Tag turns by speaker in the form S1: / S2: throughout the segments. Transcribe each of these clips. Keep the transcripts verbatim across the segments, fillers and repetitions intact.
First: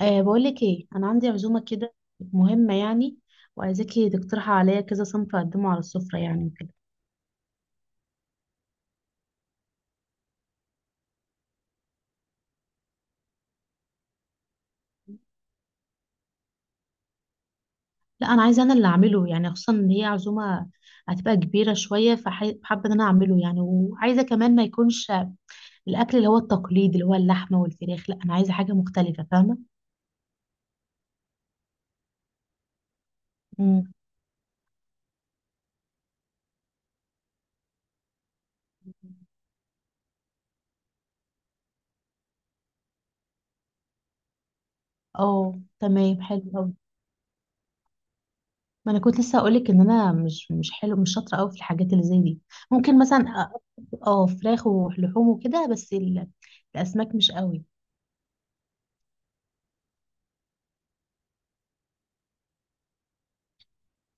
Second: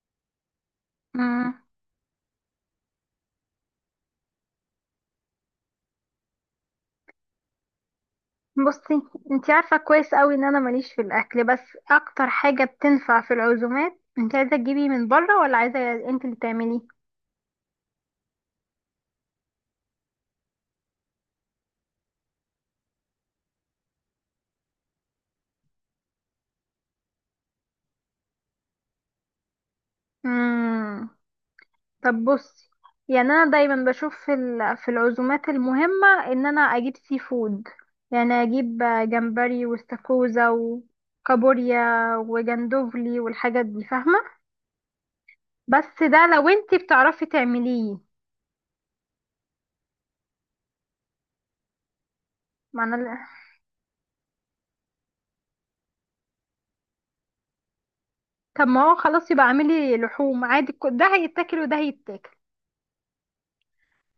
S1: أه بقولك ايه، انا عندي
S2: مم.
S1: عزومه كده مهمه يعني، وعايزاكي تقترحي عليا كذا صنف اقدمه على السفره يعني وكده.
S2: بصي، انتي عارفة كويس قوي ان انا ماليش في الاكل، بس اكتر حاجة بتنفع في العزومات، انتي عايزة تجيبي من بره ولا عايزة انتي اللي تعمليه؟
S1: لا، انا عايزه انا اللي اعمله يعني، خصوصا ان هي عزومه هتبقى كبيره شويه، فحابه ان انا اعمله يعني، وعايزه كمان ما يكونش الاكل اللي هو التقليد، اللي هو اللحمه والفراخ. لا، انا عايزه حاجه مختلفه، فاهمه.
S2: مم. طب بصي، يعني انا دايما
S1: مم.
S2: بشوف في ال- في العزومات المهمة ان انا اجيب سي فود. يعني اجيب جمبري واستاكوزا وكابوريا وجندوفلي والحاجات دي، فاهمة؟
S1: اه،
S2: بس
S1: تمام،
S2: ده لو
S1: حلو قوي.
S2: انتي بتعرفي تعمليه.
S1: ما انا كنت لسه هقولك ان انا مش مش حلو، مش شاطره قوي في الحاجات اللي زي دي. ممكن
S2: معنى.
S1: مثلا أ- اه فراخ ولحوم وكده، بس ال- الاسماك مش قوي.
S2: طب ما هو خلاص يبقى اعملي لحوم عادي، ك- ده هيتاكل وده هيتاكل.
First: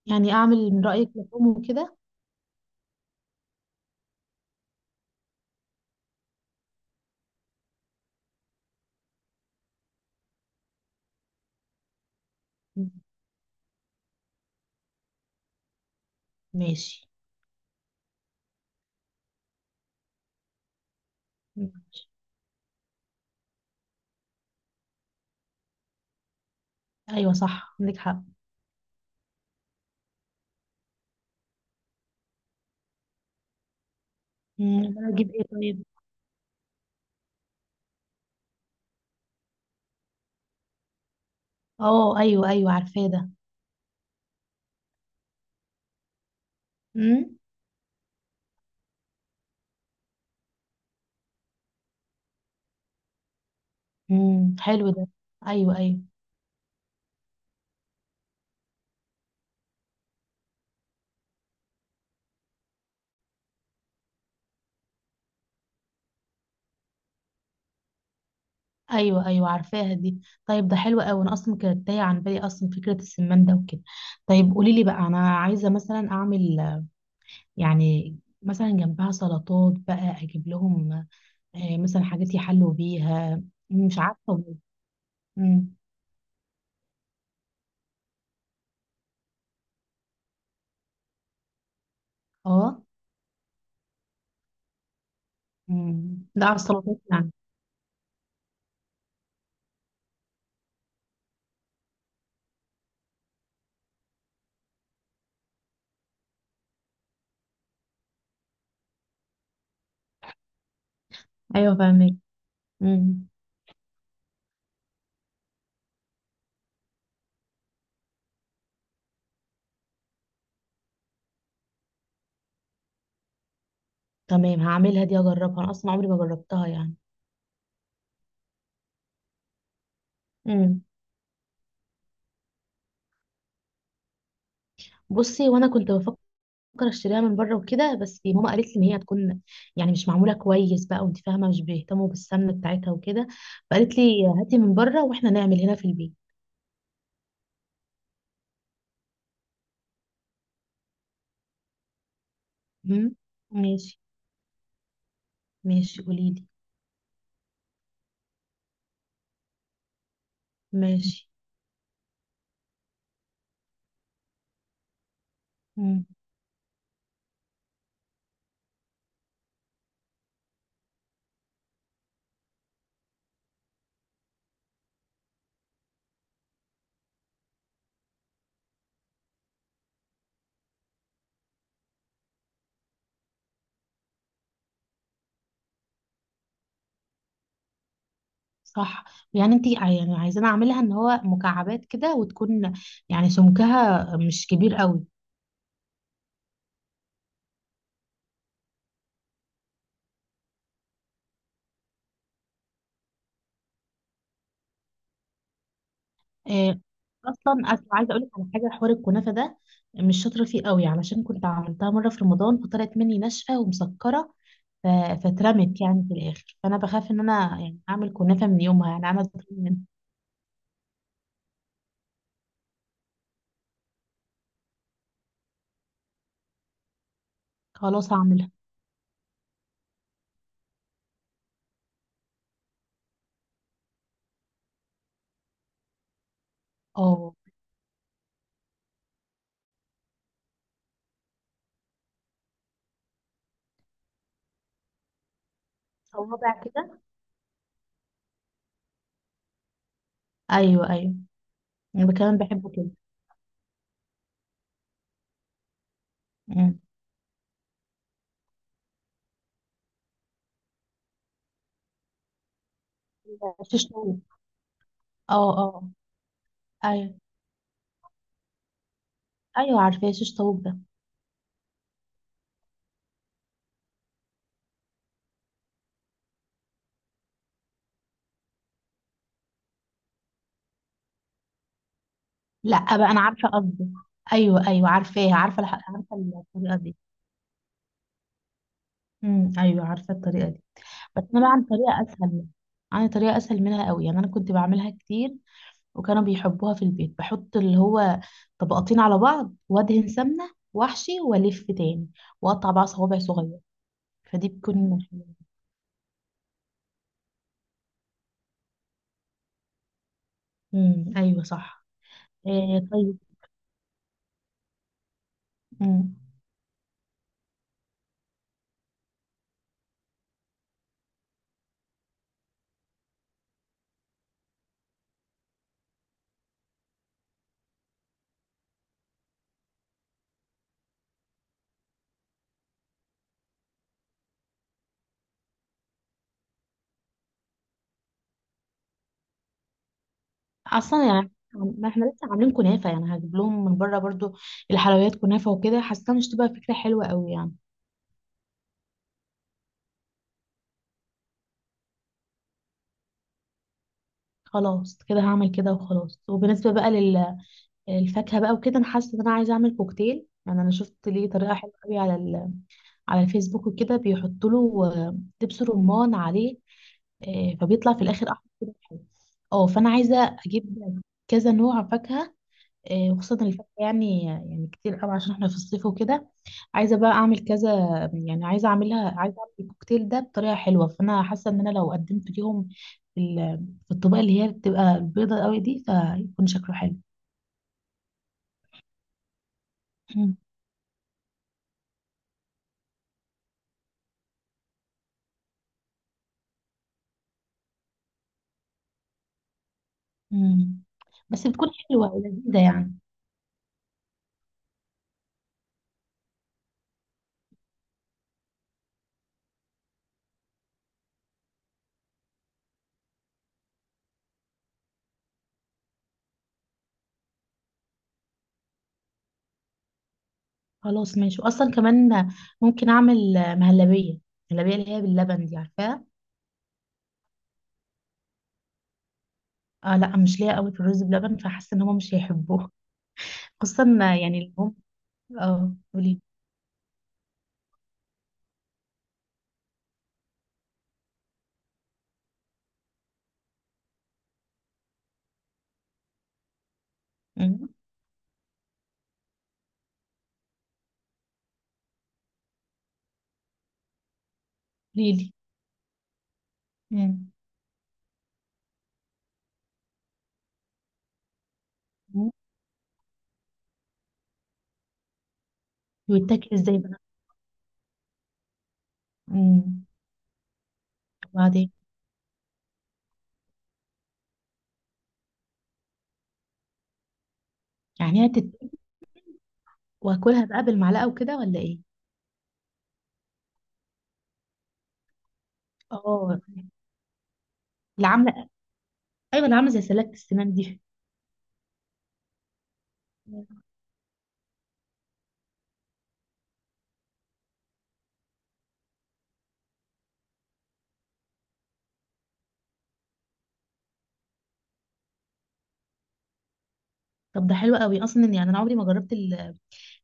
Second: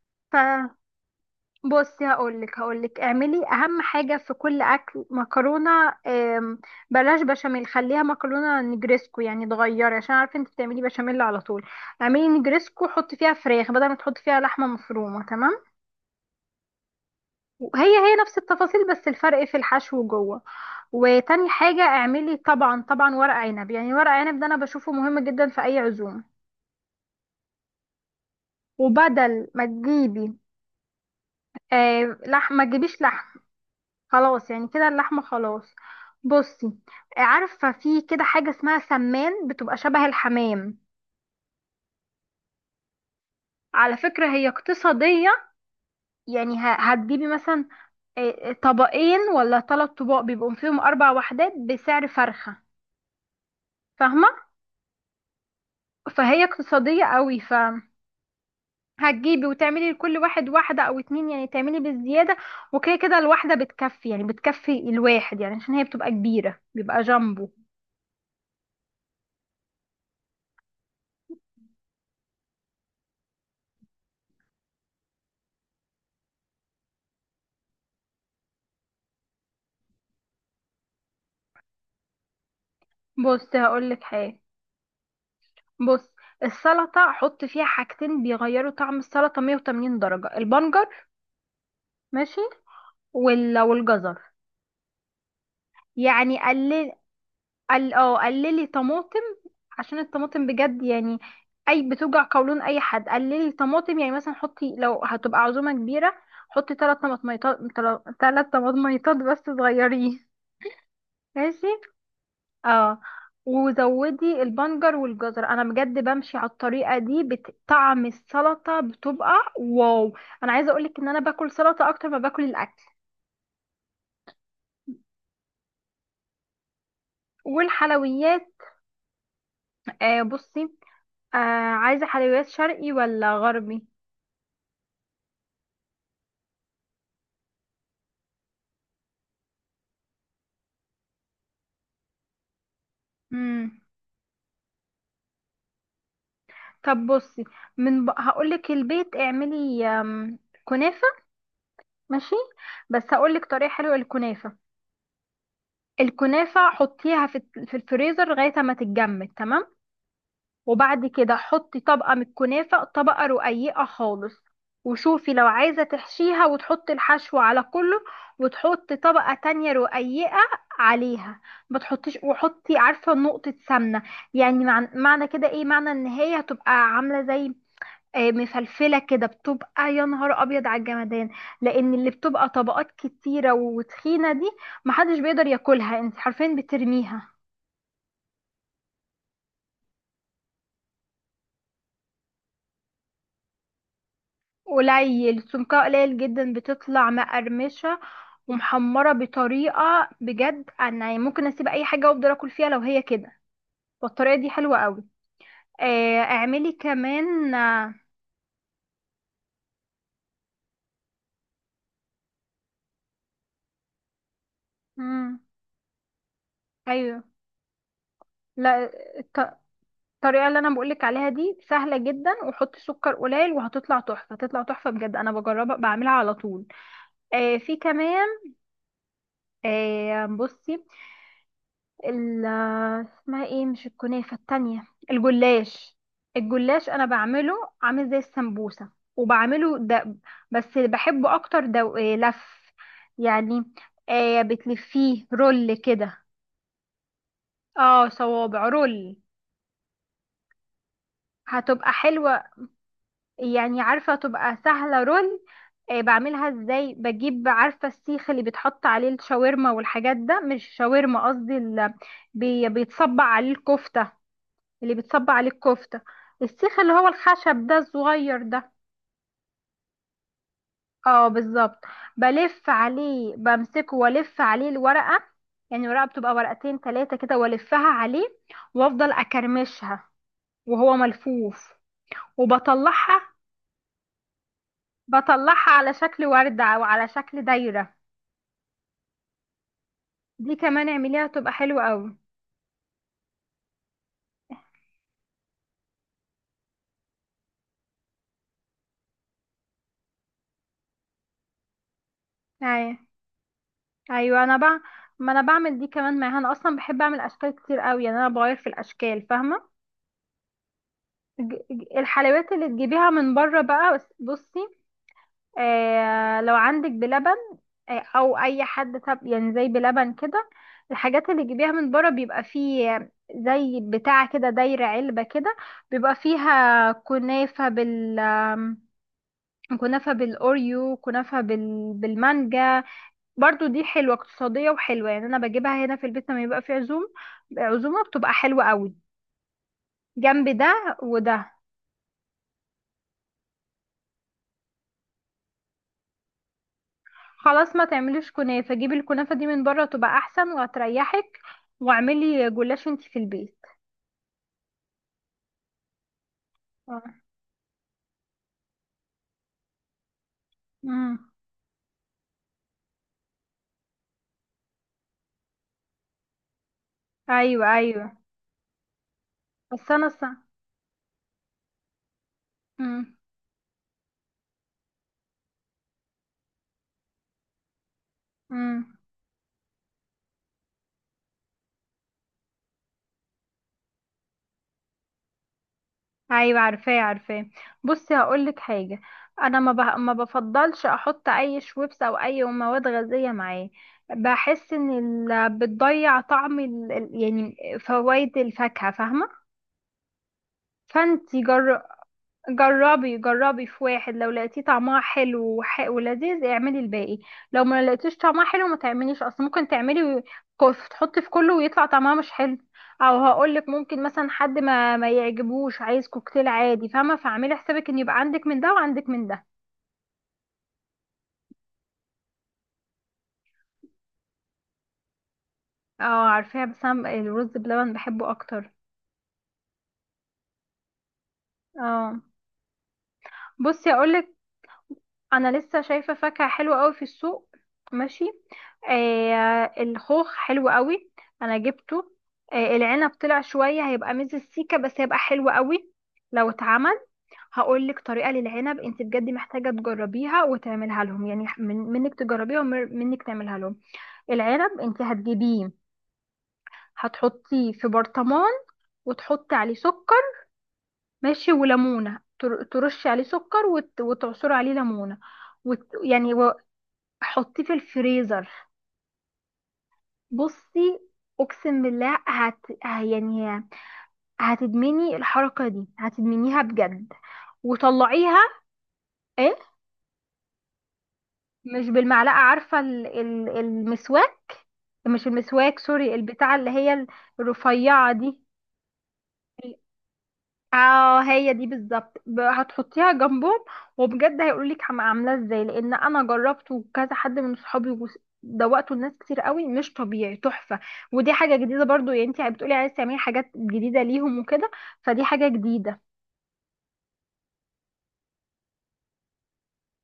S1: يعني اعمل من رأيك لحوم وكده.
S2: فبصي هقولك هقولك اعملي اهم حاجة في كل اكل مكرونة. آم، بلاش بشاميل، خليها مكرونة نجريسكو، يعني تغيري عشان عارفة انت بتعملي بشاميل على طول. اعملي نجريسكو، حطي فيها فراخ بدل ما تحطي فيها لحمة مفرومة، تمام؟
S1: ماشي،
S2: وهي هي نفس التفاصيل بس الفرق في الحشو جوه. وتاني حاجة
S1: ماشي.
S2: اعملي طبعا طبعا ورق عنب، يعني ورق عنب ده انا بشوفه مهم جدا في اي عزومة.
S1: ايوه، صح، عندك حق.
S2: وبدل ما تجيبي آه لحم، ما تجيبيش لحم، خلاص، يعني
S1: مم،
S2: كده
S1: أنا
S2: اللحمة
S1: اجيب ايه
S2: خلاص.
S1: طيب؟
S2: بصي، آه، عارفة في كده حاجة اسمها سمان، بتبقى شبه الحمام.
S1: اه، ايوه، ايوه، عارفاه ده.
S2: على فكرة هي اقتصادية، يعني ه- هتجيبي
S1: امم
S2: مثلا آه، آه، طبقين ولا ثلاث طباق، بيبقوا فيهم أربع وحدات بسعر فرخة، فاهمة؟
S1: امم حلو ده. ايوه، ايوه.
S2: فهي اقتصادية قوي، ف هتجيبي وتعملي لكل واحد واحدة أو اتنين، يعني تعملي بالزيادة، وكده كده الواحدة بتكفي، يعني بتكفي الواحد، يعني عشان هي بتبقى كبيرة، بيبقى جامبو.
S1: ايوه، ايوه، عارفاها دي. طيب، ده حلو قوي، انا اصلا كانت تايه عن بالي اصلا فكره السمان ده وكده. طيب قولي لي بقى، انا عايزه مثلا اعمل يعني، مثلا جنبها سلطات بقى، اجيب لهم آه، مثلا حاجات يحلوا بيها.
S2: بصي
S1: مش
S2: هقولك
S1: عارفه
S2: حاجة.
S1: والله. امم.
S2: بص، السلطة حط فيها حاجتين بيغيروا طعم السلطة مية وتمانين درجة، البنجر، ماشي،
S1: اه.
S2: وال- والجزر.
S1: امم
S2: يعني
S1: ده على
S2: قلل
S1: السلطات يعني.
S2: قل اه قللي طماطم، عشان الطماطم بجد يعني اي بتوجع قولون اي حد. قللي طماطم يعني، مثلا حطي لو هتبقى عزومة كبيرة حطي ثلاث طماطميطات، ثلاث طماطميطات بس صغيرين، ماشي؟
S1: ايوه، فاهمك.
S2: اه،
S1: امم.
S2: وزودي البنجر والجزر، انا بجد بمشي على الطريقه دي، بت- طعم السلطه بتبقى واو. انا عايزه اقولك ان انا باكل سلطه اكتر ما باكل الاكل.
S1: تمام، هعملها دي اجربها، انا اصلا عمري ما جربتها يعني.
S2: والحلويات، آه بصي،
S1: امم.
S2: آه عايزه حلويات شرقي ولا غربي؟
S1: بصي، وانا كنت بفكر اشتريها من بره وكده، بس ماما قالت لي ان هي هتكون يعني مش معموله كويس بقى، وانت فاهمه مش بيهتموا بالسمنه بتاعتها وكده.
S2: مم.
S1: فقالت لي هاتي من بره واحنا نعمل هنا في البيت.
S2: طب بصي، من ب... هقولك، البيت اعملي آم، كنافه، ماشي؟ بس
S1: امم.
S2: هقولك طريقه حلوه
S1: ماشي.
S2: للكنافه.
S1: ماشي، قولي لي.
S2: الكنافه حطيها في الت- في الفريزر لغايه ما تتجمد، تمام. وبعد
S1: ماشي.
S2: كده حطي طبقة من الكنافة، طبقة رقيقة خالص. وشوفي لو عايزة
S1: امم.
S2: تحشيها وتحطي الحشو على كله، وتحطي طبقة تانية رقيقة عليها. ما تحطيش وحطي، عارفة، نقطة سمنة. يعني مع- معنى كده ايه؟ معنى ان هي هتبقى عاملة زي آه، مفلفلة كده، بتبقى يا نهار ابيض على الجمدان، لان اللي بتبقى طبقات كتيرة وتخينة دي، محدش بيقدر ياكلها، انت حرفيا بترميها.
S1: صح. يعني انت يعني عايزانا اعملها ان هو مكعبات كده، وتكون يعني سمكها مش كبير قوي.
S2: قليل، سمكها قليل جدا، بتطلع مقرمشة ومحمرة بطريقة بجد، انا يعني ممكن اسيب اي حاجة وافضل اكل فيها لو هي كده. والطريقة دي حلوة قوي. آه، اعملي
S1: آه،
S2: كمان
S1: اصلا أصل
S2: آه،
S1: عايزه اقول لك على حاجه، حوار الكنافه ده مش شاطره فيه قوي، علشان كنت عملتها مره في رمضان فطلعت مني ناشفه ومسكره. ف-
S2: مم،
S1: فاترمت يعني في الاخر، فانا بخاف ان
S2: ايوه.
S1: انا يعني اعمل كنافه من يومها،
S2: لا،
S1: يعني انا أترمم
S2: الط-
S1: منها.
S2: الطريقة اللي انا بقولك عليها دي سهلة جدا، وحطي سكر قليل وهتطلع تحفة، تطلع تحفة بجد، انا بجربها بعملها على طول. آه، في
S1: خلاص،
S2: كمان
S1: هعملها.
S2: آه، بصي، ال اسمها ايه؟ مش الكنافة التانية، الجلاش. الجلاش انا
S1: اه،
S2: بعمله عامل زي السمبوسة، وبعمله ده، بس بحبه اكتر، ده إيه، لف يعني، آه بتلفيه رول كده.
S1: صوابع كده.
S2: اه، صوابع رول،
S1: ايوه، ايوه،
S2: هتبقى
S1: انا كمان
S2: حلوة.
S1: بحبه كده.
S2: يعني عارفة تبقى سهلة، رول. آه بعملها
S1: أمم.
S2: ازاي؟ بجيب، عارفة، السيخ اللي بيتحط عليه الشاورما والحاجات، ده مش شاورما، قصدي ال- بي- بيتصبع عليه
S1: شيش
S2: الكفتة،
S1: طاووق.
S2: اللي بتصب
S1: اه،
S2: عليه
S1: اه.
S2: الكفتة، السيخ اللي هو
S1: ايوه،
S2: الخشب ده الصغير ده،
S1: ايوه، عارفاه شيش طاووق ده.
S2: اه بالظبط. بلف عليه، بمسكه والف عليه الورقة، يعني الورقة بتبقى ورقتين تلاتة كده، والفها عليه وافضل اكرمشها وهو ملفوف،
S1: لا بقى انا
S2: وبطلعها،
S1: عارفه قصدي. ايوه، ايوه، عارفاها، عارفه
S2: بطلعها
S1: الح-
S2: على
S1: عارفه
S2: شكل وردة
S1: الطريقه
S2: او
S1: دي.
S2: على شكل دايرة.
S1: امم، ايوه، عارفه الطريقه
S2: دي
S1: دي.
S2: كمان
S1: بس
S2: اعمليها
S1: انا بقى
S2: تبقى
S1: عن
S2: حلوة
S1: طريقه
S2: قوي.
S1: اسهل، عن طريقه اسهل منها قوي، يعني انا كنت بعملها كتير وكانوا بيحبوها في البيت، بحط اللي هو طبقتين على بعض، وادهن سمنه، واحشي، والف تاني، واقطع بقى
S2: ايوه،
S1: صوابع صغير.
S2: ايوه،
S1: فدي
S2: انا بقى
S1: بتكون حلوه.
S2: ما انا بعمل دي كمان معاها، انا اصلا بحب اعمل اشكال كتير قوي، يعني انا بغير في الاشكال، فاهمة؟
S1: امم، ايوه،
S2: ج-
S1: صح.
S2: ج- الحلويات اللي
S1: إيه؟
S2: تجيبيها
S1: طيب.
S2: من بره بقى، بس- بصي،
S1: امم.
S2: آه لو عندك بلبن آه او اي حد، طب يعني زي بلبن كده، الحاجات اللي تجيبيها من بره بيبقى فيه زي بتاع كده، دايرة علبة كده، بيبقى فيها كنافة بال آم، كنافة بالأوريو، كنافة بال... بالمانجا. برضو دي حلوة اقتصادية وحلوة، يعني أنا بجيبها هنا في البيت لما يبقى في عزوم عزومة، بتبقى حلوة قوي جنب ده
S1: اصلا يعني
S2: وده.
S1: ما احنا لسه عاملين كنافه، يعني هجيب لهم من بره برضو الحلويات كنافه وكده، حاسه مش تبقى فكره حلوه قوي يعني.
S2: خلاص، ما تعمليش كنافة، جيبي الكنافة دي من بره، تبقى احسن وهتريحك، واعملي جلاش انتي في البيت.
S1: خلاص، كده هعمل كده وخلاص. وبالنسبه بقى
S2: آه.
S1: لل الفاكهه بقى وكده، انا حاسه ان انا عايزه اعمل كوكتيل، يعني انا شفت ليه
S2: امم،
S1: طريقه حلوه قوي على ال... على الفيسبوك وكده، بيحطوا له آه، دبس رمان عليه، آه،
S2: ايوه،
S1: فبيطلع في
S2: ايوه،
S1: الاخر احمر كده حلو. اه، فانا
S2: بس انا ص...
S1: عايزه اجيب كذا نوع فاكهه، آه،
S2: امم.
S1: وخصوصا الفاكهه يعني، يعني كتير قوي عشان احنا في الصيف وكده. عايزه بقى اعمل كذا، يعني عايزه
S2: امم،
S1: اعملها، عايزه اعمل الكوكتيل ده بطريقه حلوه، فانا حاسه ان انا لو قدمت ليهم في ال- في الطبقه اللي هي بتبقى البيضه قوي دي، فيكون
S2: ايوه،
S1: شكله حلو.
S2: عارفاه، عارفاه. بصي هقولك حاجة. انا ما ب... ما بفضلش احط اي شويبس او اي مواد غازية معاه، بحس ان ال... بتضيع طعم ال... ال- يعني فوائد الفاكهة، فاهمة؟
S1: مم.
S2: فانتي
S1: بس بتكون
S2: جر...
S1: حلوة ولذيذة يعني.
S2: جربي جربي في واحد، لو لقيتيه طعمها حلو وح- ولذيذ، اعملي الباقي. لو ما لقيتيش طعمها حلو ما تعمليش، اصل ممكن تعملي و- كف- تحطي في كله ويطلع طعمها مش حلو. او هقولك ممكن مثلا حد ما ما يعجبوش، عايز كوكتيل عادي، فاهمه؟ فاعملي حسابك ان يبقى عندك من ده وعندك من ده.
S1: خلاص، ماشي. وأصلا كمان ممكن أعمل مهلبية، مهلبية اللي هي باللبن دي، عارفاها؟
S2: اه عارفاها. بس انا الرز بلبن بحبه اكتر.
S1: اه لا، مش ليا قوي في الرز بلبن، فحاسة إن هما مش
S2: اه
S1: هيحبوه، خصوصا
S2: بصي اقولك،
S1: يعني اللي هم.
S2: انا
S1: اه،
S2: لسه شايفه
S1: قولي.
S2: فاكهه حلوه قوي في السوق، ماشي. آه الخوخ حلو قوي، انا جبته. آه العنب طلع شويه هيبقى ميز السيكه، بس هيبقى حلو قوي لو اتعمل.
S1: مم.
S2: هقول لك طريقه للعنب، انت بجد محتاجه تجربيها وتعملها لهم، يعني من منك تجربيها ومنك تعملها لهم. العنب انت
S1: قوليلي.
S2: هتجيبيه،
S1: مم.
S2: هتحطيه في برطمان وتحطي عليه سكر، ماشي، وليمونه،
S1: مم.
S2: تر- ترشي عليه سكر وت- وتعصري عليه ليمونه، وت... يعني،
S1: بيتاكل
S2: و-
S1: ازاي بقى؟
S2: حطيه في الفريزر.
S1: مم.
S2: بصي،
S1: وبعدين.
S2: اقسم بالله هت... ه- يعني هتدمني الحركه دي، هتدمنيها بجد.
S1: يعني هي
S2: وطلعيها.
S1: تت...
S2: ايه؟
S1: واكلها بقى بالمعلقة وكده ولا ايه؟
S2: مش بالمعلقه، عارفه ال... ال... المسواك، مش المسواك، سوري،
S1: اه،
S2: البتاعه اللي هي
S1: اللي
S2: الرفيعه دي،
S1: عاملة، ايوه، اللي عاملة زي سلة السنان دي.
S2: اه هي دي بالظبط. ب- هتحطيها
S1: مم.
S2: جنبهم. وبجد هيقولولك عم- عاملاه ازاي، لان انا جربته وكذا حد من صحابي وس- دوقته لناس كتير قوي، مش طبيعي، تحفه. ودي حاجه جديده برضو، يعني انت بتقولي عايزه تعملي حاجات جديده ليهم وكده، فدي حاجه جديده.
S1: طب ده حلو قوي، اصلا يعني انا عمري ما جربت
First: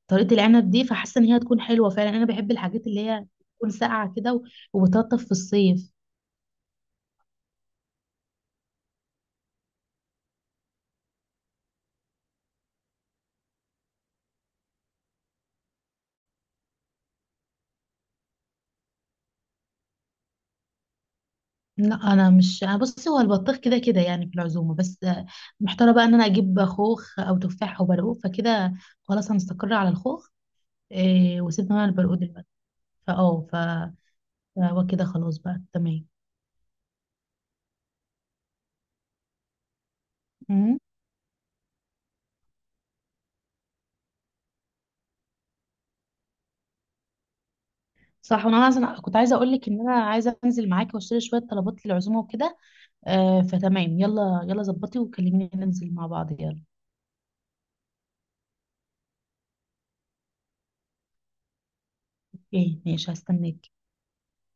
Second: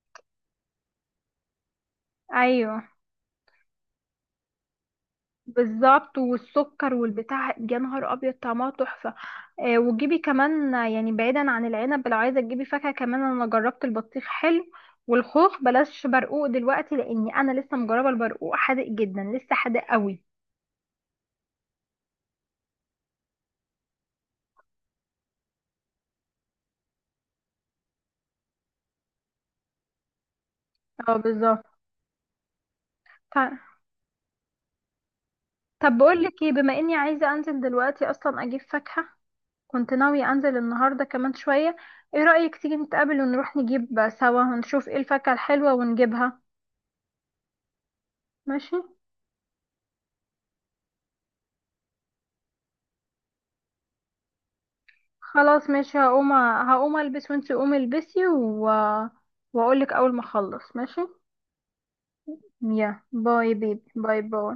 S1: طريقة العنب دي، فحاسة ان هي هتكون حلوة فعلا، انا بحب
S2: ايوه
S1: الحاجات اللي هي تكون ساقعة كده و- وبتلطف في الصيف.
S2: بالظبط، والسكر والبتاع يا نهار ابيض، طعمها تحفه. آه، وتجيبي كمان آه، يعني بعيدا عن العنب، لو عايزه تجيبي فاكهه كمان، انا جربت البطيخ حلو، والخوخ بلاش برقوق دلوقتي لاني انا لسه مجربه البرقوق حادق جدا، لسه حادق قوي.
S1: لا، انا مش، انا بصي هو البطيخ كده كده يعني في العزومة، بس آه، محتاره بقى ان انا اجيب خوخ او تفاح او برقوق فكده. خلاص، هنستقر على الخوخ.
S2: اه
S1: إيه،
S2: بالظبط.
S1: وسيبنا بقى البرقوق دلوقتي. فاه ف
S2: ط-
S1: فهو كده خلاص بقى
S2: طب
S1: تمام.
S2: بقول لك ايه، بما اني عايزه انزل دلوقتي اصلا اجيب فاكهه، كنت ناويه انزل
S1: مم.
S2: النهارده كمان شويه. ايه رايك تيجي نتقابل ونروح نجيب سوا ونشوف ايه الفاكهه الحلوه ونجيبها؟
S1: صح، وانا
S2: ماشي.
S1: عايزه، كنت عايزه اقول لك ان انا عايزه انزل معاكي واشتري شويه طلبات للعزومه وكده. آه، فتمام، يلا يلا ظبطي وكلميني
S2: خلاص
S1: ننزل
S2: ماشي،
S1: مع بعض،
S2: هقوم
S1: يلا.
S2: هقوم البس وانتي قومي البسي و... واقول لك اول ما اخلص، ماشي؟
S1: ايه
S2: يا
S1: ماشي،
S2: باي
S1: هستناك.
S2: بيبي، باي باي.